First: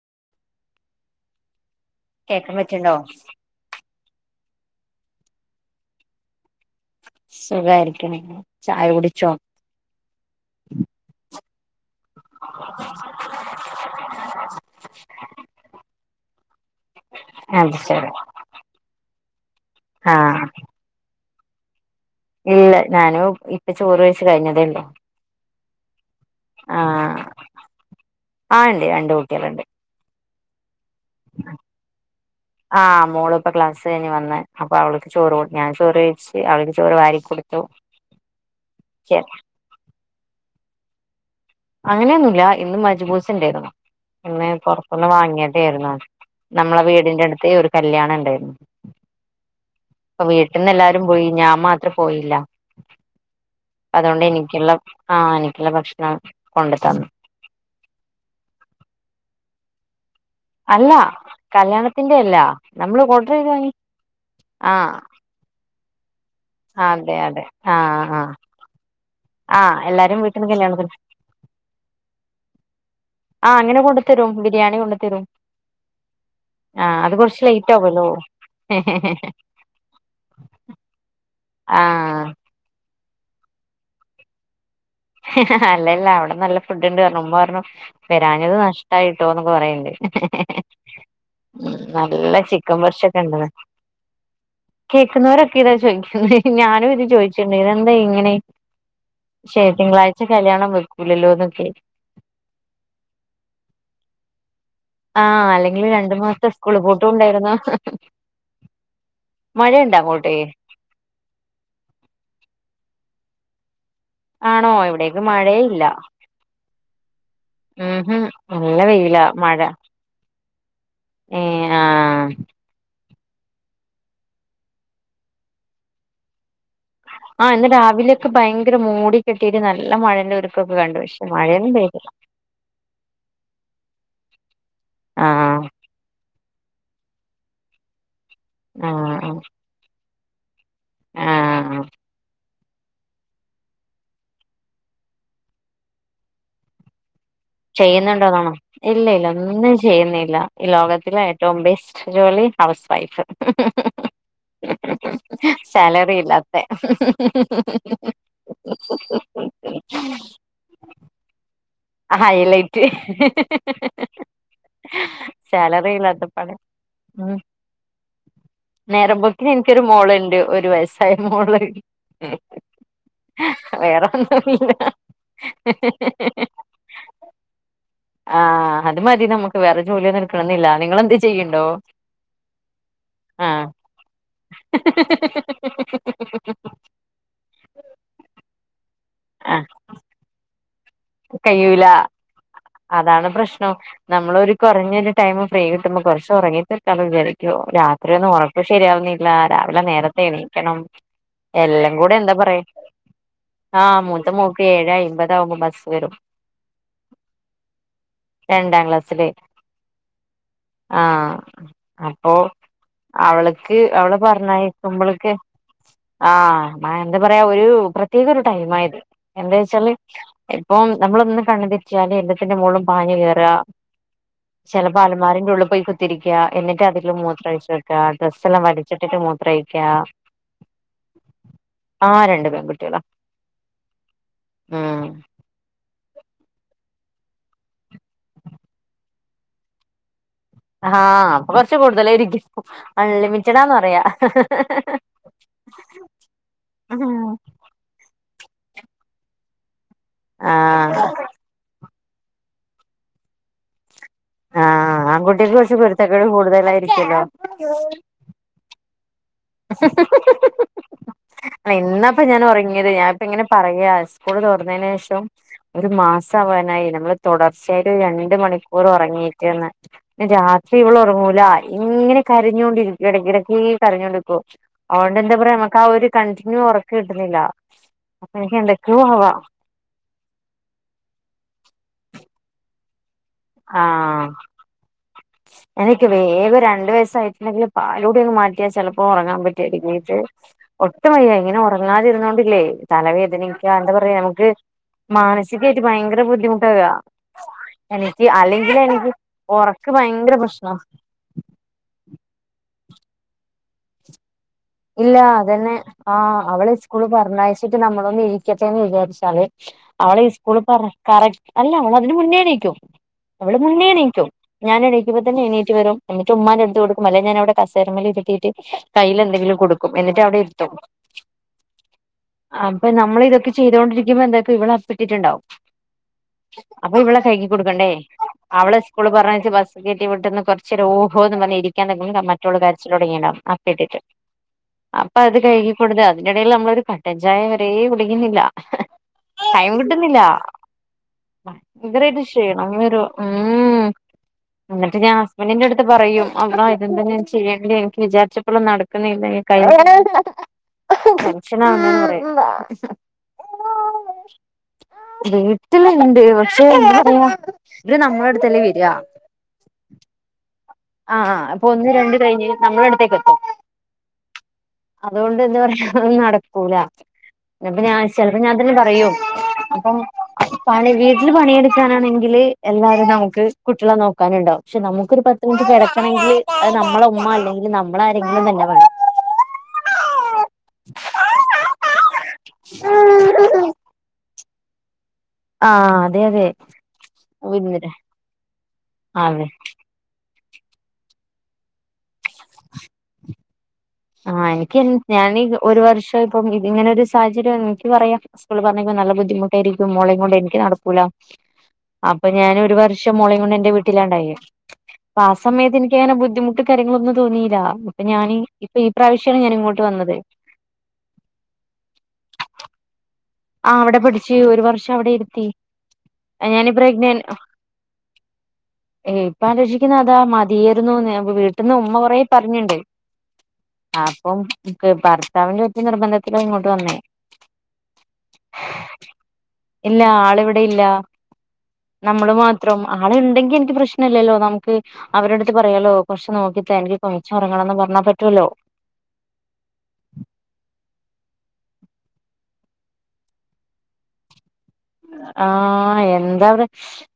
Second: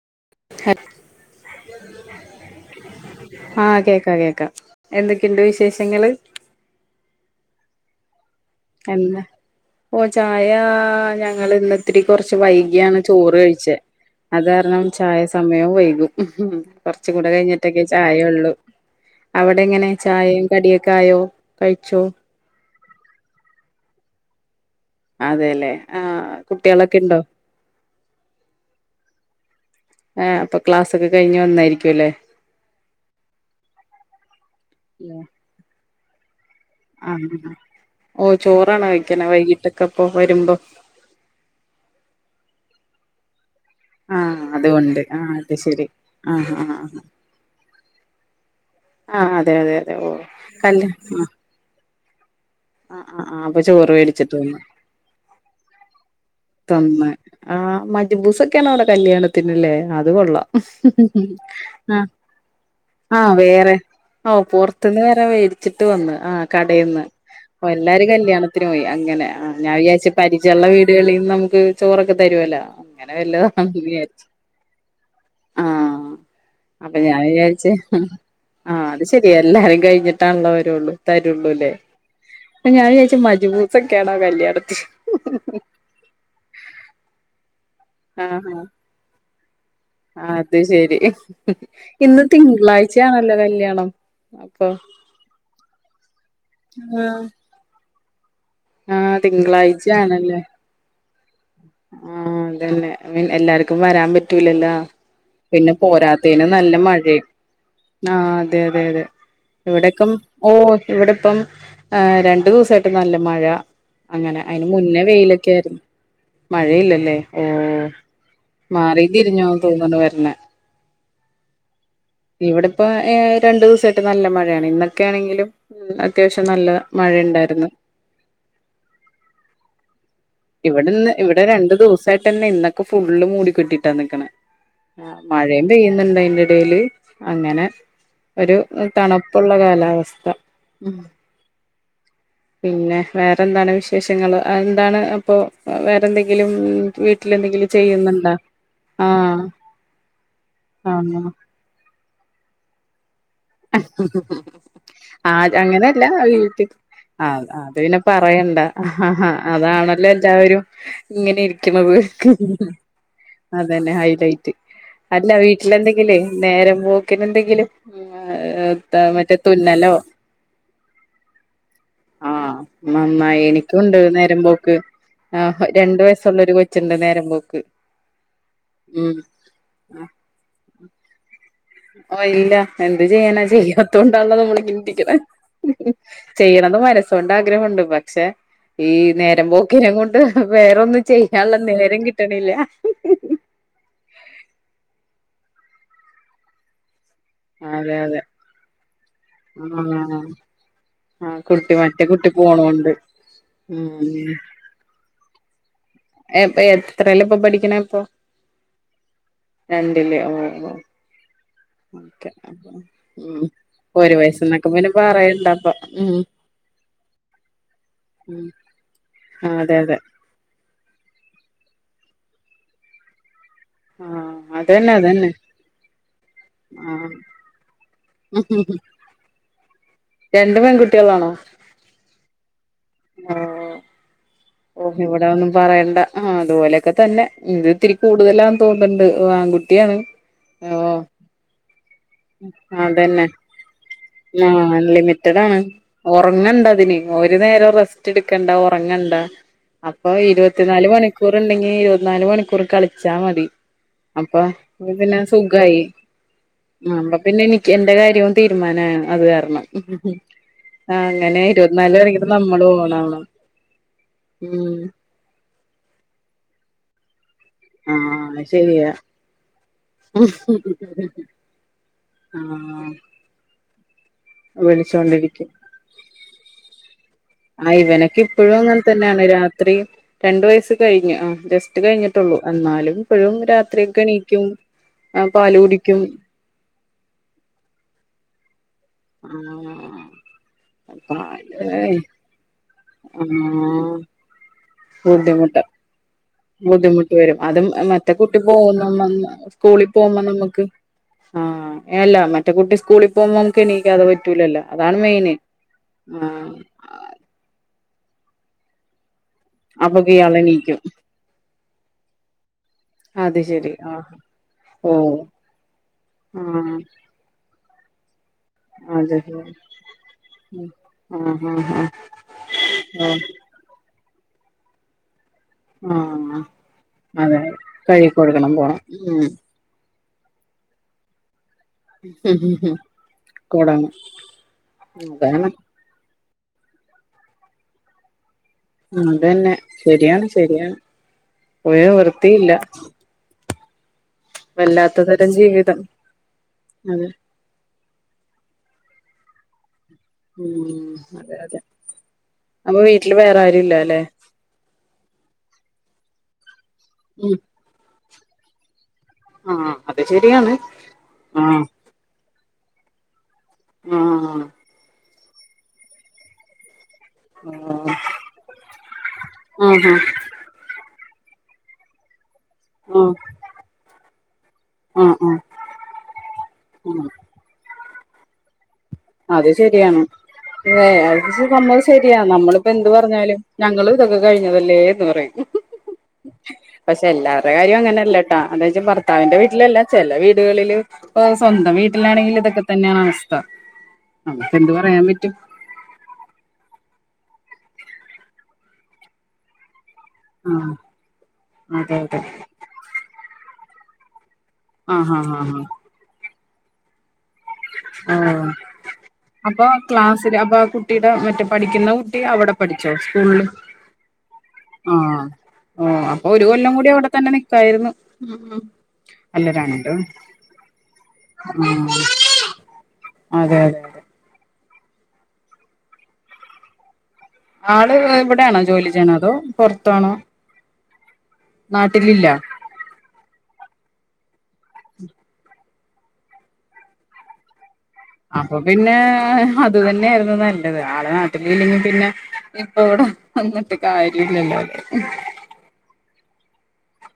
[unintelligible] കേക്കാൻ പറ്റണ്ടോ ആഹ് കേക്കാം കേക്കാം എന്തൊക്കെയുണ്ട് വിശേഷങ്ങള് സുഖായിരിക്ക്ണ് ചായ എന്താ കുടിച്ചോ ഓ ചായ ഞങ്ങള് ഇന്നിത്തിരി കൊറച്ച് വൈകിയാണ് ചോറ് കഴിച്ച് അത് കാരണം ചായ സമയവും വൈകും ഉം കൊറച്ച് കൂടെ അത് കഴിഞ്ഞിട്ടൊക്കെ ശരി ചായ ഉള്ളു അവിടെ എങ്ങനെ ചായയും ആഹ് കടിയൊക്കെ ആയോ? കഴിച്ചോ ഇല്ല ഞാനും ഇപ്പ ചോറ് കയിച്ച് കഴിഞ്ഞതേള്ളൂ അതേല്ലേ ആഹ് കുട്ട്യാളൊക്കെണ്ടോ ആഹ് ആഹ് ആഹ് അപ്പൊ ക്ലാസ്സൊക്കെ കഴിഞ്ഞ് വന്നായിരിക്കും അല്ലേ ആ മോള് പ്പ ക്ലാസ്സ് കഴിഞ്ഞ് വന്ന് അപ്പൊ അവള്ക്ക് ചോറ് കൊട് ഞാൻ ചോറ് കഴി ആഹ ഓ ചോറാണ് കഴക്ക്ണ വൈകിട്ടൊക്കെ പോ വരുമ്പോ അങ്ങനെയൊന്നുല്ല ഇന്ന് മജ്ബൂസ്ണ്ടായിന്ന് ആഹ് ഇന്ന് അതുകൊണ്ട് പൊറ്ത്ത്ന്ന് ആഹ് അത് ശരി വാങ്ങ്യതേര്ന്നു ആഹ് നമ്മളെ ആഹ് വീടിന്റെ അടുത്ത് ഒരു കല്യാണം ണ്ടായിര്ന്ന് ആഹ് അതെ അതെ അതെ ഓ പ്പ വീട്ടിന്ന് എല്ലാരും പോയി ഞാൻ മാത്രം പോയില്ല ആ ആ ആ അപ്പൊ ചോറ് മേടിച്ചിട്ട് വന്നു ല്ല ഭക്ഷണം കൊണ്ട് തന്നു തന്ന് ആ മജ്ബൂസൊകേണ് അവിടെ കല്യാണ പിന്നല്ലേ അത് അത് കൊള്ളാ അല്ല ആ കല്യാണത്തിന്റെ അല്ല നമ്മള് ആ ഓർഡർ ചെയ്ത് വാങ്ങി വേറെ ആഹ് പുറത്ത്ന്ന് വരെ വേടി ചുട്ട് വന്ന് ആ കടേന്ന് അതെ അതെ പ്പൊ എല്ലാരും ആഹ് ആഹ് കല്യാണത്തിന് പോയി അങ്ങനെ ആഹ് ഞാൻ വിചാരിച്ച് എല്ലാരും വീട്ടിന്ന് പരിചയുള്ള കല്യാണത്തിന് വീടുകളി നമുക്ക് ചോറൊക്കെ തരുല്ല അങ്ങനെ നമ്മുക്ക് ചോറ്ക്കെ തരുവല്ലോ അങ്ങനെ വല്ലോം ആഹ് ആണ്‌ അങ്ങനെ കൊണ്ട് വിചാരിച്ചു തരും ബിരിയാണി കൊണ്ട് തരും ആഹ് ആഹ് അപ്പം അത് ഞാൻ കുറച്ച് വിചാരിച്ചു ലേറ്റ് ആവല്ലോ അത് ശരി എല്ലാരും കഴിഞ്ഞിട്ടാണല്ലോ വരുള്ളൂ തരുള്ളൂല്ലേ ആഹ് അപ്പം ഞാൻ വിചാരിച്ചു മജ്ബൂസക്കാടാ കല്ലിയാണതിനു അല്ല അല്ല അവിടെ നല്ല ഫുഡ്ണ്ട് കാരണം ഉമ്മ പറണം വരാനത് ആഹാ നഷ്ടയിട്ടോ [unintelligible] അത് ശരി ഇന്ന് നല്ല ചിക്കൻ പൊരിച്ച ഒക്കെ തിങ്കളാഴ്ചയാണല്ലോ ഉണ്ടെന്ന് കല്യാണം അപ്പൊ കേൾക്കുന്നവരൊക്കെ ഇതാ ചോദിക്കുന്നത് ഞാനും ഇത് ആഹ് ചോദിച്ചിട്ടുണ്ട് ഇത് എന്താ ഇങ്ങനെ ആഹ് തിങ്കളാഴ്ച തിങ്കാഴ്ച ആണല്ലേ കല്യാണം വേ ക്കുല്ലല്ലോന്ന് ആഹ് അത് തന്നെ എല്ലാർക്കും വരാൻ പറ്റൂലല്ലാ ആഹ് പിന്നെ അല്ലെങ്കിൽ രണ്ടു പോരാത്തേന് മാസത്തെ സ്കൂൾ നല്ല പൂട്ടും മഴയും ഉണ്ടായിരുന്നു ആഹ് അതെ അതെ അതെ മഴയുണ്ട ഇവിടെക്കം അങ്ങോട്ടേ ഓ ഇവിടെ ഇപ്പം രണ്ടു ദിവസായിട്ട് നല്ല മഴ അങ്ങനെ അയിന് ആണോ മുന്നേ ഇവിടേക്ക് വെയിലൊക്കെ ആയിരുന്നു മഴയില്ല മഴയില്ലല്ലേ ഓ ഉംഹ് നല്ല മാറിയും വെയില തിരിഞ്ഞും മഴ തോന്നുന്നു വരണേ ഏ ആഹ് ഇവിട്പ്പൊ ആഹ് രണ്ടു ദിവസമായിട്ട് നല്ല മഴയാണ് ഇന്നൊക്കൊണെങ്കിലും അത്യാവശ്യം നല്ല ആഹ് ഇന്ന് മഴയുണ്ടായിരുന്നു രാവിലെയൊക്കെ ഭയങ്കര മൂടി കെട്ടിട്ട് നല്ല മഴന്റെ ഒരുക്കൊക്കെ കണ്ടു ഇവിടെന്ന് പക്ഷേ ഇവിടെ രണ്ടു ദിവസായിട്ട്ന്നെ ഇന്നൊക്കെ ഫുള്ള് മൂടി കെട്ടിട്ടാ നിക്കണേ ആഹ് മഴയും പെയ്യുന്നുണ്ട് ഇടയില് അങ്ങനെ ഒരു ആഹ് തണുപ്പുള്ള കാലാവസ്ഥ [unintelligible] ആഹ് പിന്നെ വേറെന്താണ് വിശേഷങ്ങള് അഎന്താണ് അപ്പോ വേറെന്തെങ്കിലും വി ചെയ്യുന്നുണ്ടോ ന്നാണോ? ഇല്ല ഇല്ല ആഹ് ഒന്നും ചെയ്യുന്നില്ല ഈ ലോകത്തിലെ ആഹ് ഏറ്റവും ബെസ് റ്റ് ജോലി ഹൗസ് വൈഫ്. ആഹ് അങ്ങനെല്ല സാലറി ഇല്ലാത്തെ വീട്ടിൽ ആഹ് അത് പിന്നെ പറയണ്ട ആഹ് അതാണല്ലോ എല്ലാവരും ഇങ്ങനെ ഇരിക്ണ ഹൈലൈറ്റ് അതന്നെ ഹൈലൈറ്റ് അല്ല വീട്ടില് സാലറി എന്തെങ്കിലും ഇല്ലാത്തപ്പാട് നേരം പോക്ന് ഉം എന്തെങ്കിലും അഹ് നേരമ്പോക്കിന് എനിക്കൊരു മോളുണ്ട് ഒരു വയസായ മോള്. ആ നന്നായി എനിക്കുണ്ട് വേറെ നേരം പോക്ക് ഒന്നുംല്ലാ ആ രണ്ട് വയസ്സുള്ള ഒരു കൊച്ചുണ്ട് നേരം പോക്ക് ആഹ് അത് ഉം മതി നമക്ക് വേറെ ജോലിയോന്ന് എടുക്കണംന്നില്ല. നിങ്ങെളെന്ത് ചെയ്യ്ണ്ടോ? ത് ചെയ്യണ്ട. ചെയ്യാത്തോണ്ടാ ന്നാ നമ്മള് ചിന്തിക്കുന്നെ. ചെയ്യണംന്ന് മനസ്സൊണ്ട് ആഗ്രഹുണ്ട് പക്ഷെ ഈ നേരം ആഹ് പോക്കിനെ കൊണ്ട് വേറൊന്നും ചെയ്യാൻള്ള കയ്യൂല നേരം കിട്ടണില്ല. അതാണ് പ്രശ്നം. നമ്മളൊരു കുറഞ്ഞരു ടൈമ് ഫ്രീ കിട്ടുമ്പോ കുറച്ച് ഉറങ്ങി [unintelligible] എണീക്കൊ അതെ രാത്രി അതെ ഒന്നും ഒറക്കം ശരിയാവുന്നില്ല രാവിലെ ആഹ് നേരത്തെ എണീക്കണം. ആ കുട്ടി എല്ലം മറ്റേ കൂടെ കുട്ടി എന്താ പറയാ. പോണോണ്ട് ആഹ് മൂത്ത ഉം മൂക്ക് ഏയെ അയ്മ്പതാവുമ്പോ ബസ് വരും പ്പ പഠിക്കണ ഇപ്പൊ രണ്ടാം ക്ലാസ്സില് രണ്ട്ല്ലേ ഓ ഓ ഓക്കെ അപ്പോ ഉം അവള്ക്ക് ഒരു അവള് വയസ്സന്നൊക്കെ പിന്നെ പറഞ്ഞയ്കുമ്പൾക്ക് പറയണ്ടപ്പൊ ഉം ആഹ് എന്ത് പറയാ ഒരു പ്രത്യേക ഒരു ഉം ടൈമാ ആയത് എന്താ അതെ വച്ചാല് അതെ ഇപ്പം നമ്മളൊന്ന് കാണ [unintelligible] വച്ചാല് എല്ലത്തിന്റെ മോള് ളും പാഞ് കേറ ആഹ് അതന്നെ ചെലപ്പോ അതന്നെ അലമാരന്റെ ഉള്ളി പോയി കുത്തിരിക്ക എന്നിട്ട് ആഹ് അതിലും മൂത്രഴിച്ച് ആഹ് ഡ്രസ്സ് എല്ലാം വലിച്ചിട്ട് ട്ട് മൂത്രേയി ക്ക്യാഹ് രണ്ട് പെൺകുട്ടികളാണോ രണ്ട് പെൺകുട്ട്യേള ഓഹ് ഓഹ് ഇവടെ അഒന്നും പറയണ്ട ആഹ് അതുപോലെക്കെ തന്നെ ഇത് ഇത്തിരി കൂടുതലാന്ന് തോന്ന്ന്ന്ണ്ട് ആൺകുട്ട്യാണ് ആഹ് പ്പ അതന്നെ പറയാ ആ അലിമിറ്റഡാണ് ഒറങ്ങണ്ടതിന് ഒരു നേരം റെസ്റ്റ് എട് ക്ക ഇണ്ട ഉറങ്ങണ്ട അപ്പൊ ഇരുപത്തിനാല് ആഹ് മണിക്കൂർ ഉണ്ടെങ്കിൽ ഇരുപ നാല മണിക്കൂർ കളിച്ചാ മതി അപ്പൊ ആഹ ആൺകുട്ടിക്ക് കുറച്ച് പെരുത്തക്ക കൂടുതലായി ആ പിന്നെ എനിക്ക് എന്റെ കാര്യവും തീരുമാനം ഉം് അങ്ങനെ ഇരുപത്തിനാല് ഇന്നപ്പ മണിക്കൂർ ഞാൻ നമ്മളും ഉറങ്ങിയത് ഞാന ഇപ്പ ഓണാവണം ഇങ്ങനെ പറയാ സ്കൂൾ ഉം തോറന്നതിനന് ശേഷം ഒരു മാസ സഭാനായി നമ്മ തുടർച്ചയായിട്ട രണ്ട ആഹ് മണിക്കൂർ ശരിയാ ഉറങ്ങീട്ടന്ന് രാത്രി ഇവള ഉറങ്ങൂല ഇങ്ങനെ ആഹ് കരിഞ്ഞൊണ്ടിരിക്ക ഇടക്കിടക്ക് പറഞ്ഞോളൂ അതുകൊണ്ട് എന്താ വിളിച്ചോണ്ടിരിക്കും പറയാ നമുക്ക് ആ ഒരു കണ്ടിന്യൂ ഉറക്ക കട്ട ആ ഇവനൊക്ക ഇപ്പോഴും അങ്ങനെ തന്നെയാണ് ആവാ രാത്രി രണ്ട വയസ്സ് കഴിഞ്ഞു ആ എ കഴിഞ്ഞിട്ടുള്ളൂ എന്നാലും എപ്പോഴും ആഹ് രാത്രിക്കണക്കും ആ പാല കുടിക്കും ണ്ട്വസ്സയിട്ടുെങ്കിൽ പാല് കുടിയങ്ങ്മാറ്റിട്ട് ത്തിയ ചിലപ്പോ ആ ഉറങ്ങാൻ പറ്റിരിക്കും ഒട്ടും വയ്യ പാല് ഇങ്ങനെ ഉറങ്ങാതിരുന്നോണ്ടില്ലേ ആ തലവേദനിക്ക എന്താ പറയാ നമുക്ക് ബുദ്ധിമുട്ട് മാനസികായിട്ട് ഭയങ്കര ബുദ്ധിമുട്ടാക എനിക്ക് പോ അല്ലെങ്കിൽ എനിക്ക് സ്കൂളിൽ ഉറക്ക് പോകുമ്പോ ഭയങ്കര നമുക്ക് പ്രശ്നാ ആഹ എല്ലാ മറ്റ മറ്റേ കുട്ടി സ്കളിൽ ഫോകുമ്പോ നമക്ക് എണീക്കത പറ്റലല്ലോ ഇല്ല അതന്നെ ആ് അവള് സ്കൂള് പറഞ്ഞഴ നമ്മളൊന്ന് ഇരിക്കത്തന്ന് വിചാച്ചു അപ്പൊക്ക് അവള ഈ ഇയാള് സ്കൂള് എണീക്കും പറ കറക് അല്ല നമ്മൾ അതിന് മുന്നേ ണീക്കും അത് നമ്മള് ശരി മുന്നേ ആ എണീക്കും ഞാനൻ ഓ എണക്കുമ്പ തന്നെ എണീറ്റ് വും എന്നട്ട് ഉ്മാന്റെ ആ അടുത്ത് കൊടുക്കും അല്ലെ ഞാനവിടെ കസേരമല ശ അതെ കൈലെന്തെങ്കിലും കൊടുക്കുംഎന്നിട്ട അ വിടെരു ആഹ് ആഹ് ത്തുംനമ്മൾ ഇതൊക്കെചെയ്തണ്ട ഇവിടന്നപ്പഇവൾഅപ്പിട്ടണ്ടാവും, ആഹ് ആഹ് അപ്പൊ ഇവളെ അതെ കഴുകി കൊടുക്കണ്ടേ കഴുകി കൊടുക്കണം അവള പോണം സ്കൂള് പറച്ച ബസ് ഇവിടന്ന്കുറച്ച്നേരം ഓഹോ എന്ന് പ മറ്റുള്ള ഉം കാര്യച്ചത്തിലോടങ്ങണ്ടാ കൊടങ്ങും അപ്പട്ടിട്ട് അപ്പൊ അത് അതാണ് കൈകി കൊടു അതിന്റെടെല് നമ്മള ഒരു കട്ടൻചായ വര കുടിക്കുന്നില്ല അതന്നെ ടൈം കിട്ടുന്നില്ല ശരിയാണ് ശരിയാണ് പോയോ ഭയങ്കരായിട്ട് വൃത്തിയില്ല ക്ഷീണം വരും ഉം എന്നിട്ട് വല്ലാത്ത ഞാൻ തരം ജീവിതം ഹസ്ബന്റിന്റെടുത്ത് പറയും അള്ളാ ഇതന്താ അതെ ഞാൻ ചെയ്യേണ്ടി വിചാര്ച്ചപ്പളും നട ക്ക്ണ്ല്ലെ കഴ ഉം [inaudible] അതെ അതെ ടെഷനവണ്ടാന്ന്പറിം അപ്പൊ വീട്ടില് വേറെ ആരും ഇല്ല അല്ലെ വീട്ട്ല്ണ്ട് പ ച്ചോ [unintelligible] ര് നമ്മളട്ത്തല്ലേ വെരാ ആഹ് അത് ശെര്യാണ്. ആഹ് അപ്പൊ ഒന്ന് രണ്ട് കഴിഞ്ഞ് നമ്മളട്ത്തേക്കെത്തും ആഹ് അതോണ്ട് എന്താ പറയാ അഅ് നടക്കൂല. അപ്പ ആഹ് ഞാൻ ചെല് പ്പൊ ഞാൻ തന്നെ പറയും ആഹ് അപ്പം പണി വീ ട്ടില് പണിയെട്ക്കാനാണെങ്കില് എല്ലാരും നമക്ക് കുട്ട്യെളെ നോക്കാന്ണ്ടാവും പക്ഷെ ആഹ് നമുക്കൊരു ആഹ് പത്ത് ഇൻക്ക് കെടക്കണെങ്കില് അഅ് ആഹ് നമ്മളെ ഉമ്മ അല്ലെങ്കി ല് നമ്മളാരെങ്കിലും തന്നെ വേണം. അത് ശര്യാണ് ഏഹ് അഅ് ജ് പർഞ്ഞത് ശെര്യാ നമ്മള്പ്പെന്ത് പർഞ്ഞാലും ഞങ്ങളുതൊക്കെ കഴി ഞ്ഞതല്ലേ ന്ന് പറയും. ആഹ് അതെ പക്ഷെ എല്ലാറെ കാര്യം അതെ അങ്ങനെല്ലട്ടാ അതാ ജ് ആ ഭർത്താവിന്റെ വീട്ടിലല്ല ചെല വീടുകളില് പ്പം സ്വന്തം വീട്ടിലാണെങ്കില് ഇതൊക്കെ തന്നെയാണ് അവസ്ഥ ആഹ് നമുക്ക് എന്ത് ഇനിക്കിൻ പറയാൻ പറ്റും ഞാന് ഒരു വർഷം ഇപ്പം ഇങ്ങനെരു സാഹചര്യാണ് നിക്ക് പറയാ സ്കൂൾ പറഞ്ഞയക്കാൻ നല്ലുദ്ധിമുട്ടായിരി ക്ക്‌ മോളേം കൊണ്ട് എനിക്ക് ആഹ് നടക്കൂല. അതെ അതെ അപ്പൊ ഞാനൊരു വർഷം മോളേം കൊണ്ട് എന്റെ വീ ട്ടിലാണ്ടായേ ആഹ് ആ ആഹ് ആഹ് സമയത്ത് നിക്കങ്ങനെ ബുദ്ധിമു തെ കാര്യങ്ങളൊന്നും തോന്നീല. അപ്പൊപ്പ ഞാൻ ആഹ് ഓഹ് ഇപ്പൊ ഈ പ്രാവശ്യമാണ് ഞാൻ അപ്പൊ ഇങ്ങോട്ട് വന്നത് ക്ലാസ്സില് അപ്പൊ കുട്ടിയുടെ മറ്റേ പഠിക്കുന്ന കുട്ടി അവടെ പഠിച്ചോ സ്കൂളില്? ആ അവടെ പടിച് ഒരു വർഷം അവടെ ആഹ് ഇരുത്തി. ഓഹ് അപ്പൊ ഒരു എ ഞാനീ കൊല്ലം കൂടി അവിടെ പ്രഗ്നൻ തന്നെ അഹ് നിക്കായിരുന്നു ഏഹ് ഇപ്പ അല്ല രണ്ട് ആലോചിക്കുന്നതാ മതിയേരുന്നുന്ന് വീട്ട്ന്ന് ഉമ്മ ആഹ് പറ പർഞ്ഞ്ണ്ട് അതെ അതെ അതെ അപ്പം ക്ക് ഭർത്താവിന്റെ ഒറ്റ നിർബന്ധത്തിലോ ഇങ്ങോട്ട് വന്നേ ആള് ഇവിടെയാണോ ജോലി ചെയ്യണത് അതോ ഇല്ല പൊറത്താണോ? ആളിവിടെ ഇല്ല നാട്ടിലില്ല നമ്മള് മാത്രം ആള്ണ്ടെങ്കി എനിക്ക് പ്രശന ല്ലല്ലോ നമക്ക് അവരട്ത്ത് [unintelligible] അപ്പൊ പിന്നെ അത് തന്നെയായിരുന്നു നല്ലത് ആളെ ല്ലെങ്കി പിന്നെ ഇപ്പ ഇവിടെ നിന്നിട്ട് കാര്യല്ലല്ലോേ ആ എന്ത [unintelligible]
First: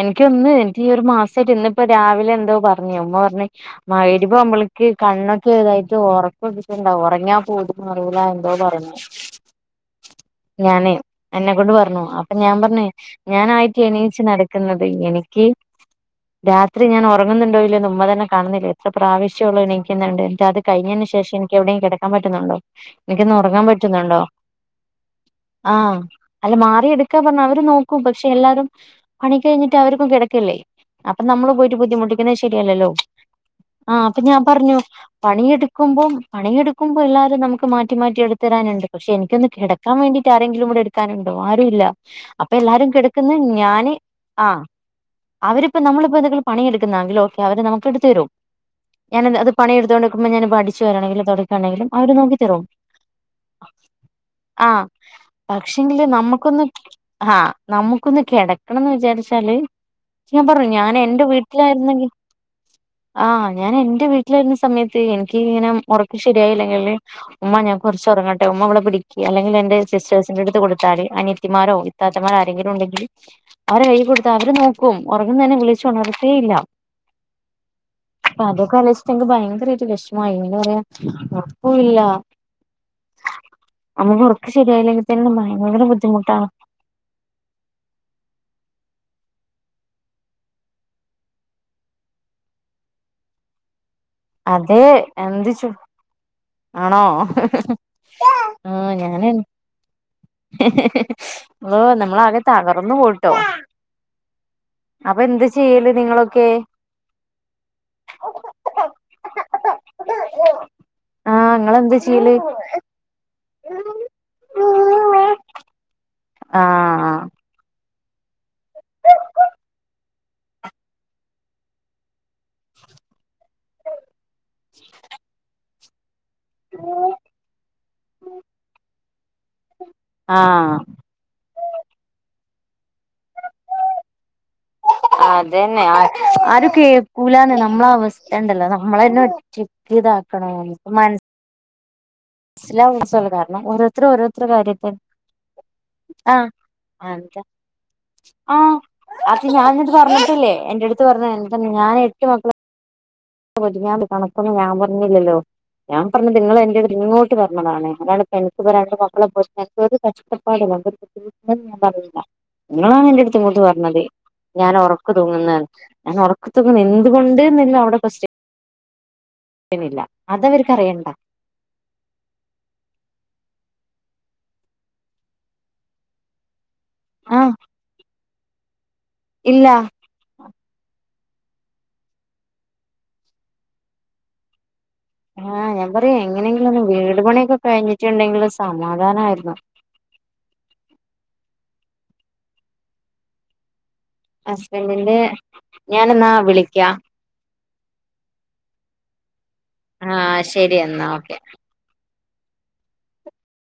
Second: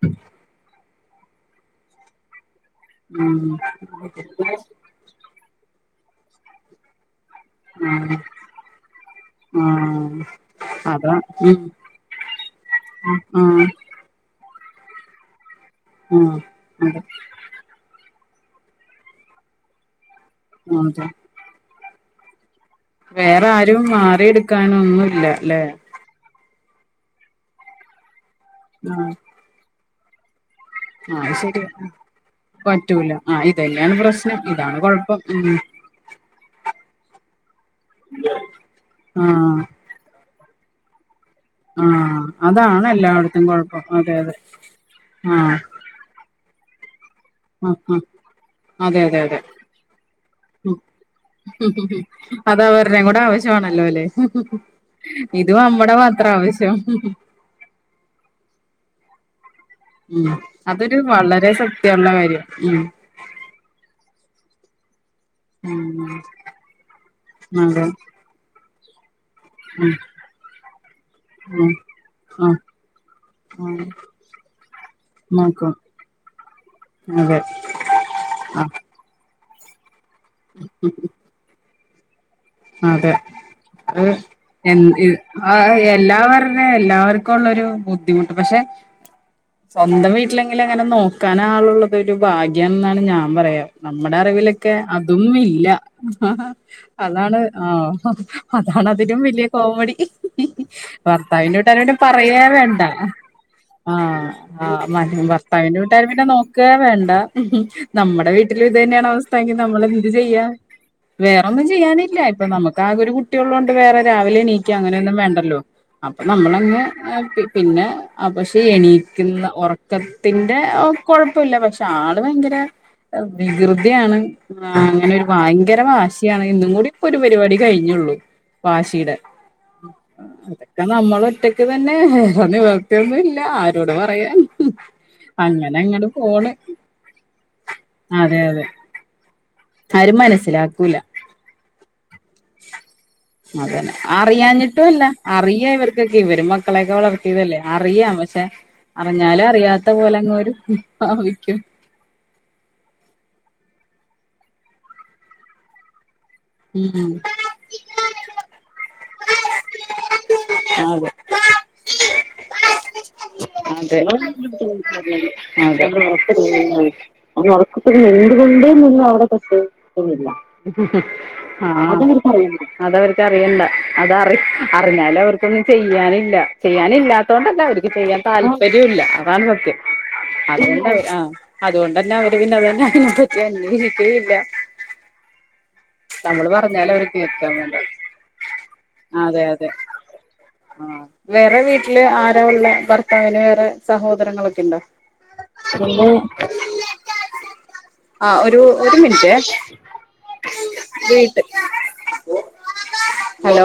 എനിക്കൊന്ന് ഈ ഒരു മാസായിട്ട് ഇന്ന് ഇപ്പോ രാവിലെ എന്തോ പറഞ്ഞ് ഉമ്മ പറഞ്ഞ് ഉം മഗ്‌രിബ് ആവുമ്പോളേക്ക് കണ്ണൊ ഒ ഇതായിട്ട് ഉറക്കിിച്ചിട്ടണ്ട ഉറങ്ങാ പതി ആഹ് മാറില്ല എന്തോ പറഞ്ഞു ആഹ് ഞാന് അതാ ഉം എന്നെക്കൊണ്ട് പറഞ്ഞു അപ്പ ഞാൻ പറഞ്ഞേ ആഹ് ഞാനായിട്ട് എണീച്ച നട ുന്നത് എനിക്ക് ആഹ് രാത്രി അതെ ഞാൻ ഉറങ്ങുന്നുണ്ടോല്ലോ മുമ്പ തന്നെ കാണുന്നില്ല എത്ര പ്രാവശ്യം ഉള്ള എനിക്കുന്നുണ്ട് അത് കഴഞ്ഞതിന് അതെ ശേഷം എനി എവിടെയും കിട പാൻ പറ്റുന്നുണ്ടോ എനിക്കൊന്ന് വേറെ ഉറങ്ങാൻ ആാരും മാറ പറ്റുന്നുണ്ടോ എടുക്കാനൊന്നുമല്ല അല്ലേ ആഹ് അല്ല മാറിെടുക്ക ഒക്കെ പറഞ്ഞ അവര് നോക്ക പക്ഷെ എല്ലാവരും ആഹ് പണി കഴിഞ്ഞിട്ട് അവർക്കും കിടക്കല്ലേ അപ്പൊ അത് നമ്മള് ശരിയാ പോയിട്ട് ബുദ്ധിമുട്ടിക്കുന്നത് ശരിയല്ലല്ലോ പറ്റൂല ആഹ് ഇതന്നെയാണ് ആഹ അപ്പൊ പ്രശ്നം ഞാൻ പറഞ്ഞു ഇതാണ് കൊഴപ്പം ഉം പണിയെടുക്കുമ്പോം പണിയെടു ആുമ്പോ എല്ലാരും ന മാറ്റി മാറ്റി എടുത്തരാനുണ്ട് പക്ഷെ എനിക്കൊന്ന് ആഹ് കിടക്കാൻ വേണ്ടി ആങ്കിലുംൂ എടുക്കാനുണ്ട് ആരുംല്ല ആഹ് അപ്പൊ അതാണ് എല്ലാരും കിടക്കുന്ന എല്ലായിടത്തും കുഴപ്പം ഞാന് അതെ അതെ ആ ആഹ് അവരിപ്പോ നമ്മളിപ്പോ എന്തൊക്കും പണിയെടുക്ക െ അവര് ആഹ് നമുക്ക് ആഹ് എടുത്തരും അതെ അതെ ഞാൻ അതെ അത് പണിയെടുത്തോണ്ടിരിക്കുമ്പോ ഞാൻ ഇപ്പൊ അടിച്ചു വാരാണെങ്കിലും തുടക്കുകയാണെങ്കിലും അവര് നോക്കി അത് തരും അവരുടെയും കൂടെ ആവശ്യമാണല്ലോ അല്ലെ ആ ഇത് നമ്മടെ പക്ഷെങ്കില് മാത്രം നമുക്കൊന്ന് ആവശ്യം ആഹ് നമുക്കൊന്ന് കിടക്കണംന്ന് വിചാരിച്ച ശല്യ ഉം ഞാൻ പറഞ്ഞു ഞാൻ അതൊരു എൻറെ വളരെ സത്യമുള്ള വീട്ടിലായിരുന്നെങ്കിൽ കാര്യം ഉം ആഹ് ഞാൻ എൻറെ വീട്ടിൽ വീട്ടിലായിരുന്ന സമയത്ത് എനിക്ക് ഇങ്ങനെ ഉറക്ക് ഉം ശരിയായില്ലെങ്കില് ഉമ്മ ഞാൻ അതെ കുറച്ചുറങ്ങട്ടെ ഉമ്മ ഇവിടെ ഇവിടിരി ക്ക് അല്ലെങ്കിൽ എന്റെ ഉം സിസ്റ്റേഴസിന്റെ അടുത്ത് കൊടുത്താല് ഉം അനിയത്തിമാരോ ആഹ് രെങ്കിലും ഉണ്ടെങ്കില് അവരെ ആഹ് കയ്യിൽ കൊടുത്താ അവര് നോക്കും ഉറങ്ങുന്നെന്നെ നോക്കും വിളിച്ച് ഉണർത്തേ ഇല്ല അതെ അപ്പൊ ആഹ് അതൊക്കാലോചി ഭയങ്കരായിട്ട് വെഷ്മ മായി പിന്നെ പറയ ഇല്ല അതെ അത് ഉറക്കം എന്ത് ശരിയായില്ലെങ്കിൽ തന്നെ ആ ഭയങ്കര ബുദ്ധിമുട്ടാണ് എല്ലാവരുഞ്ഞെ [unintelligible] എല്ലാവര ക്കള്ളരു ബുദ്ധിമുട്ട് പക്ഷെ സ്വന്തം വീട്ടിലെങ്കിൽ അങ്ങനെ നോക്കാൻ ആളുള്ളത് ഒരു ഭാഗ്യണ്ന്നാണ് ഞാൻ പറയാ നമ്മുടെ അറിവിലൊക്കെ അതെ അതും ഇല്ല എന്തിച്ചു ആണോ അതാണ് ആ ആഹ് അതാണതിനും ഞാനന്നെ വലിയ കോമഡി ഹിഹിഹി ഭർത്താവിന്റെ ഓ വീട്ടാരെക്കെ നമ്മളാകെ പറയേവേണ്ട തകർന്നു പോയിട്ടോ ആ അപ്പൊ എന്താ ആഭർത്താവിന്റെ ചെയ്യല് വീട്ടാരും പിന്നെ നിങ്ങളൊക്കെ നോക്കേവേണ്ട നമ്മുടെ വീട്ടിൽ ഇതനെ ക്ക്ണ അവസ്ഥ ഇനിനമ്മളന്ത് ചെയ്യ ആഹ് വേറൊന്നും ഇങ്ങളെന്താ ചെയ്യാനില്ല ചെയ്യല് അപ്പ നമുക്ക് ആകൊരു കുട്ടിയുള്ളൊണ്ട് വേറെ രാവിലെ എണീക്ക അങ്ങനെ ന്നും വേണ്ടല്ലോ നമ്മളങ്ങ് ആഹ് അപിന്നെ അ പക്ഷെ എണീക്കുന്ന ഉറക്കത്തിന്റെ അകൊഴ്പ്പല്ല പക്ഷെ ആള് ഭയങ്കര വികൃതിയാണ് അങ്ങനൊരു ഭ ഭയങ്കര വാശി [unintelligible] ണ് ഇന്നൂടിം ഒരു പരിപാടി കഴിഞ്ഞുള്ളു വാ ശീടെ ആഹ് അതൊക്കെനമ്മളെറ്റക്ക് തന്നെ പ്പം നിവർത്തിയൊന്നുല്ല ആരോട് പറയാൻ അത് അങ്ങനെ തന്നെ അങ്ങട് ആര പോണ് ആരും കേൾക്കൂലാന്ന് നമ്മളെ അവ അതെ അതെ സ്ഥണ്ടല്ലോ നമ്മള് തന്നെ - ആരും ചിപ്പിതാക്കണോ മനസ്സിലാക്കൂല മനസ് [unintelligible] അതന്നെ ഓരോരുത്തർ ഓരോരുത്തരു കാര്യത്തിൽ അറിയാഞ്ഞിട്ടല്ല അറിയ ഇവര്കൊക്കെ ആഹ് ഇവരും മക്കളെക്കെ എന്താ വളർത്തിയതല്ലെ അറിയാം പക്ഷെ ആഹ് അത് അറിഞ്ഞാലും ഞാനിത് അറിയാത്ത പോലങ്ങ് പറഞ്ഞിട്ടില്ലേ വരും എന്റെ അടുത്ത് പറഞ്ഞ [unintelligible] എന്ത ക്കും ഞാൻ എട്ട് മക്കളെ [unintelligible] കണക്കൊന്നും ഞാമ് പറഞ്ഞ്ല്ലല്ലോ ഞാമ് പറഞ്ഞത് നിങ്ങളെൻ്റത് ഉം ഇങ്ങോട്ട് പറഞ്ഞതാണ് അല്ലാതെൻക് ഒരാളെ നോക്കാൻ അതെ [unintelligible] [inaudible] നിങ്ങളാണ് എൻറ ടുത്ത് ഇങ്ങോട്ട് പറഞ്ഞത് അതെ ഞാൻ ഒറക്ക് തൂങ്ങുന്ന് അതെ ഞാൻ ഉറക്ക് തൂങ്ങുന്നത് എന്തുകൊണ്ട്ന്ന് അവിട എന്തുകൊണ്ട്ന്ന് നിന്നവട [inaudible] ണില്ല അതവർക്ക് ഹ്ഹ് അറിയണ്ട ആ അതവർക്ക് അറിയൺണ്ട അതവർക്ക്അറിയണ്ട അത അറി അറിഞ്ഞാലവർക്കൊന്നു ചെയ്യാനില്ല ആഹ് ചെയ്യാനില്ലാത്തോണ്ടല്ല അവര്ക്ക്ചെയ്യാൻ ചെ താല്പ [unintelligible] റിയൂല്ല. അതാണ് ഇല്ല സത്യം. അതുകൊണ്ട് ആ അതുകൊണ്ടന്നെ അവര് പിന്നെ തന്നെ അതിനെപ്പറ്റി അന്വേഷിച്ചതൂല്ല. ആഹ് ഞമ് പറ്യ എങ്ങനെങ്കിലൊന്ന് വീട് കേൾക്കാൻ പണിയൊക്കെ വേണ്ട കഴിഞ്ഞിട്ടുണ്ടെങ്കിൽ അതെ സമാധാനായിരുന്നു. അതെ ആ വേറെ വീട്ടില് ആരാ ഉള്ളെ... ഭർത്താവിന് വേറെ സഹോദരങ്ങളൊക്കെണ്ടോ. ഹസ്ബൻഡിന്റെ പിന്നെ ഞാനെന്നാ വിളിക്കാം ആ ഒരു ഒരു മിൻറ്റെ ആ ശരി എന്നാ ഓക്കെ ഹലോ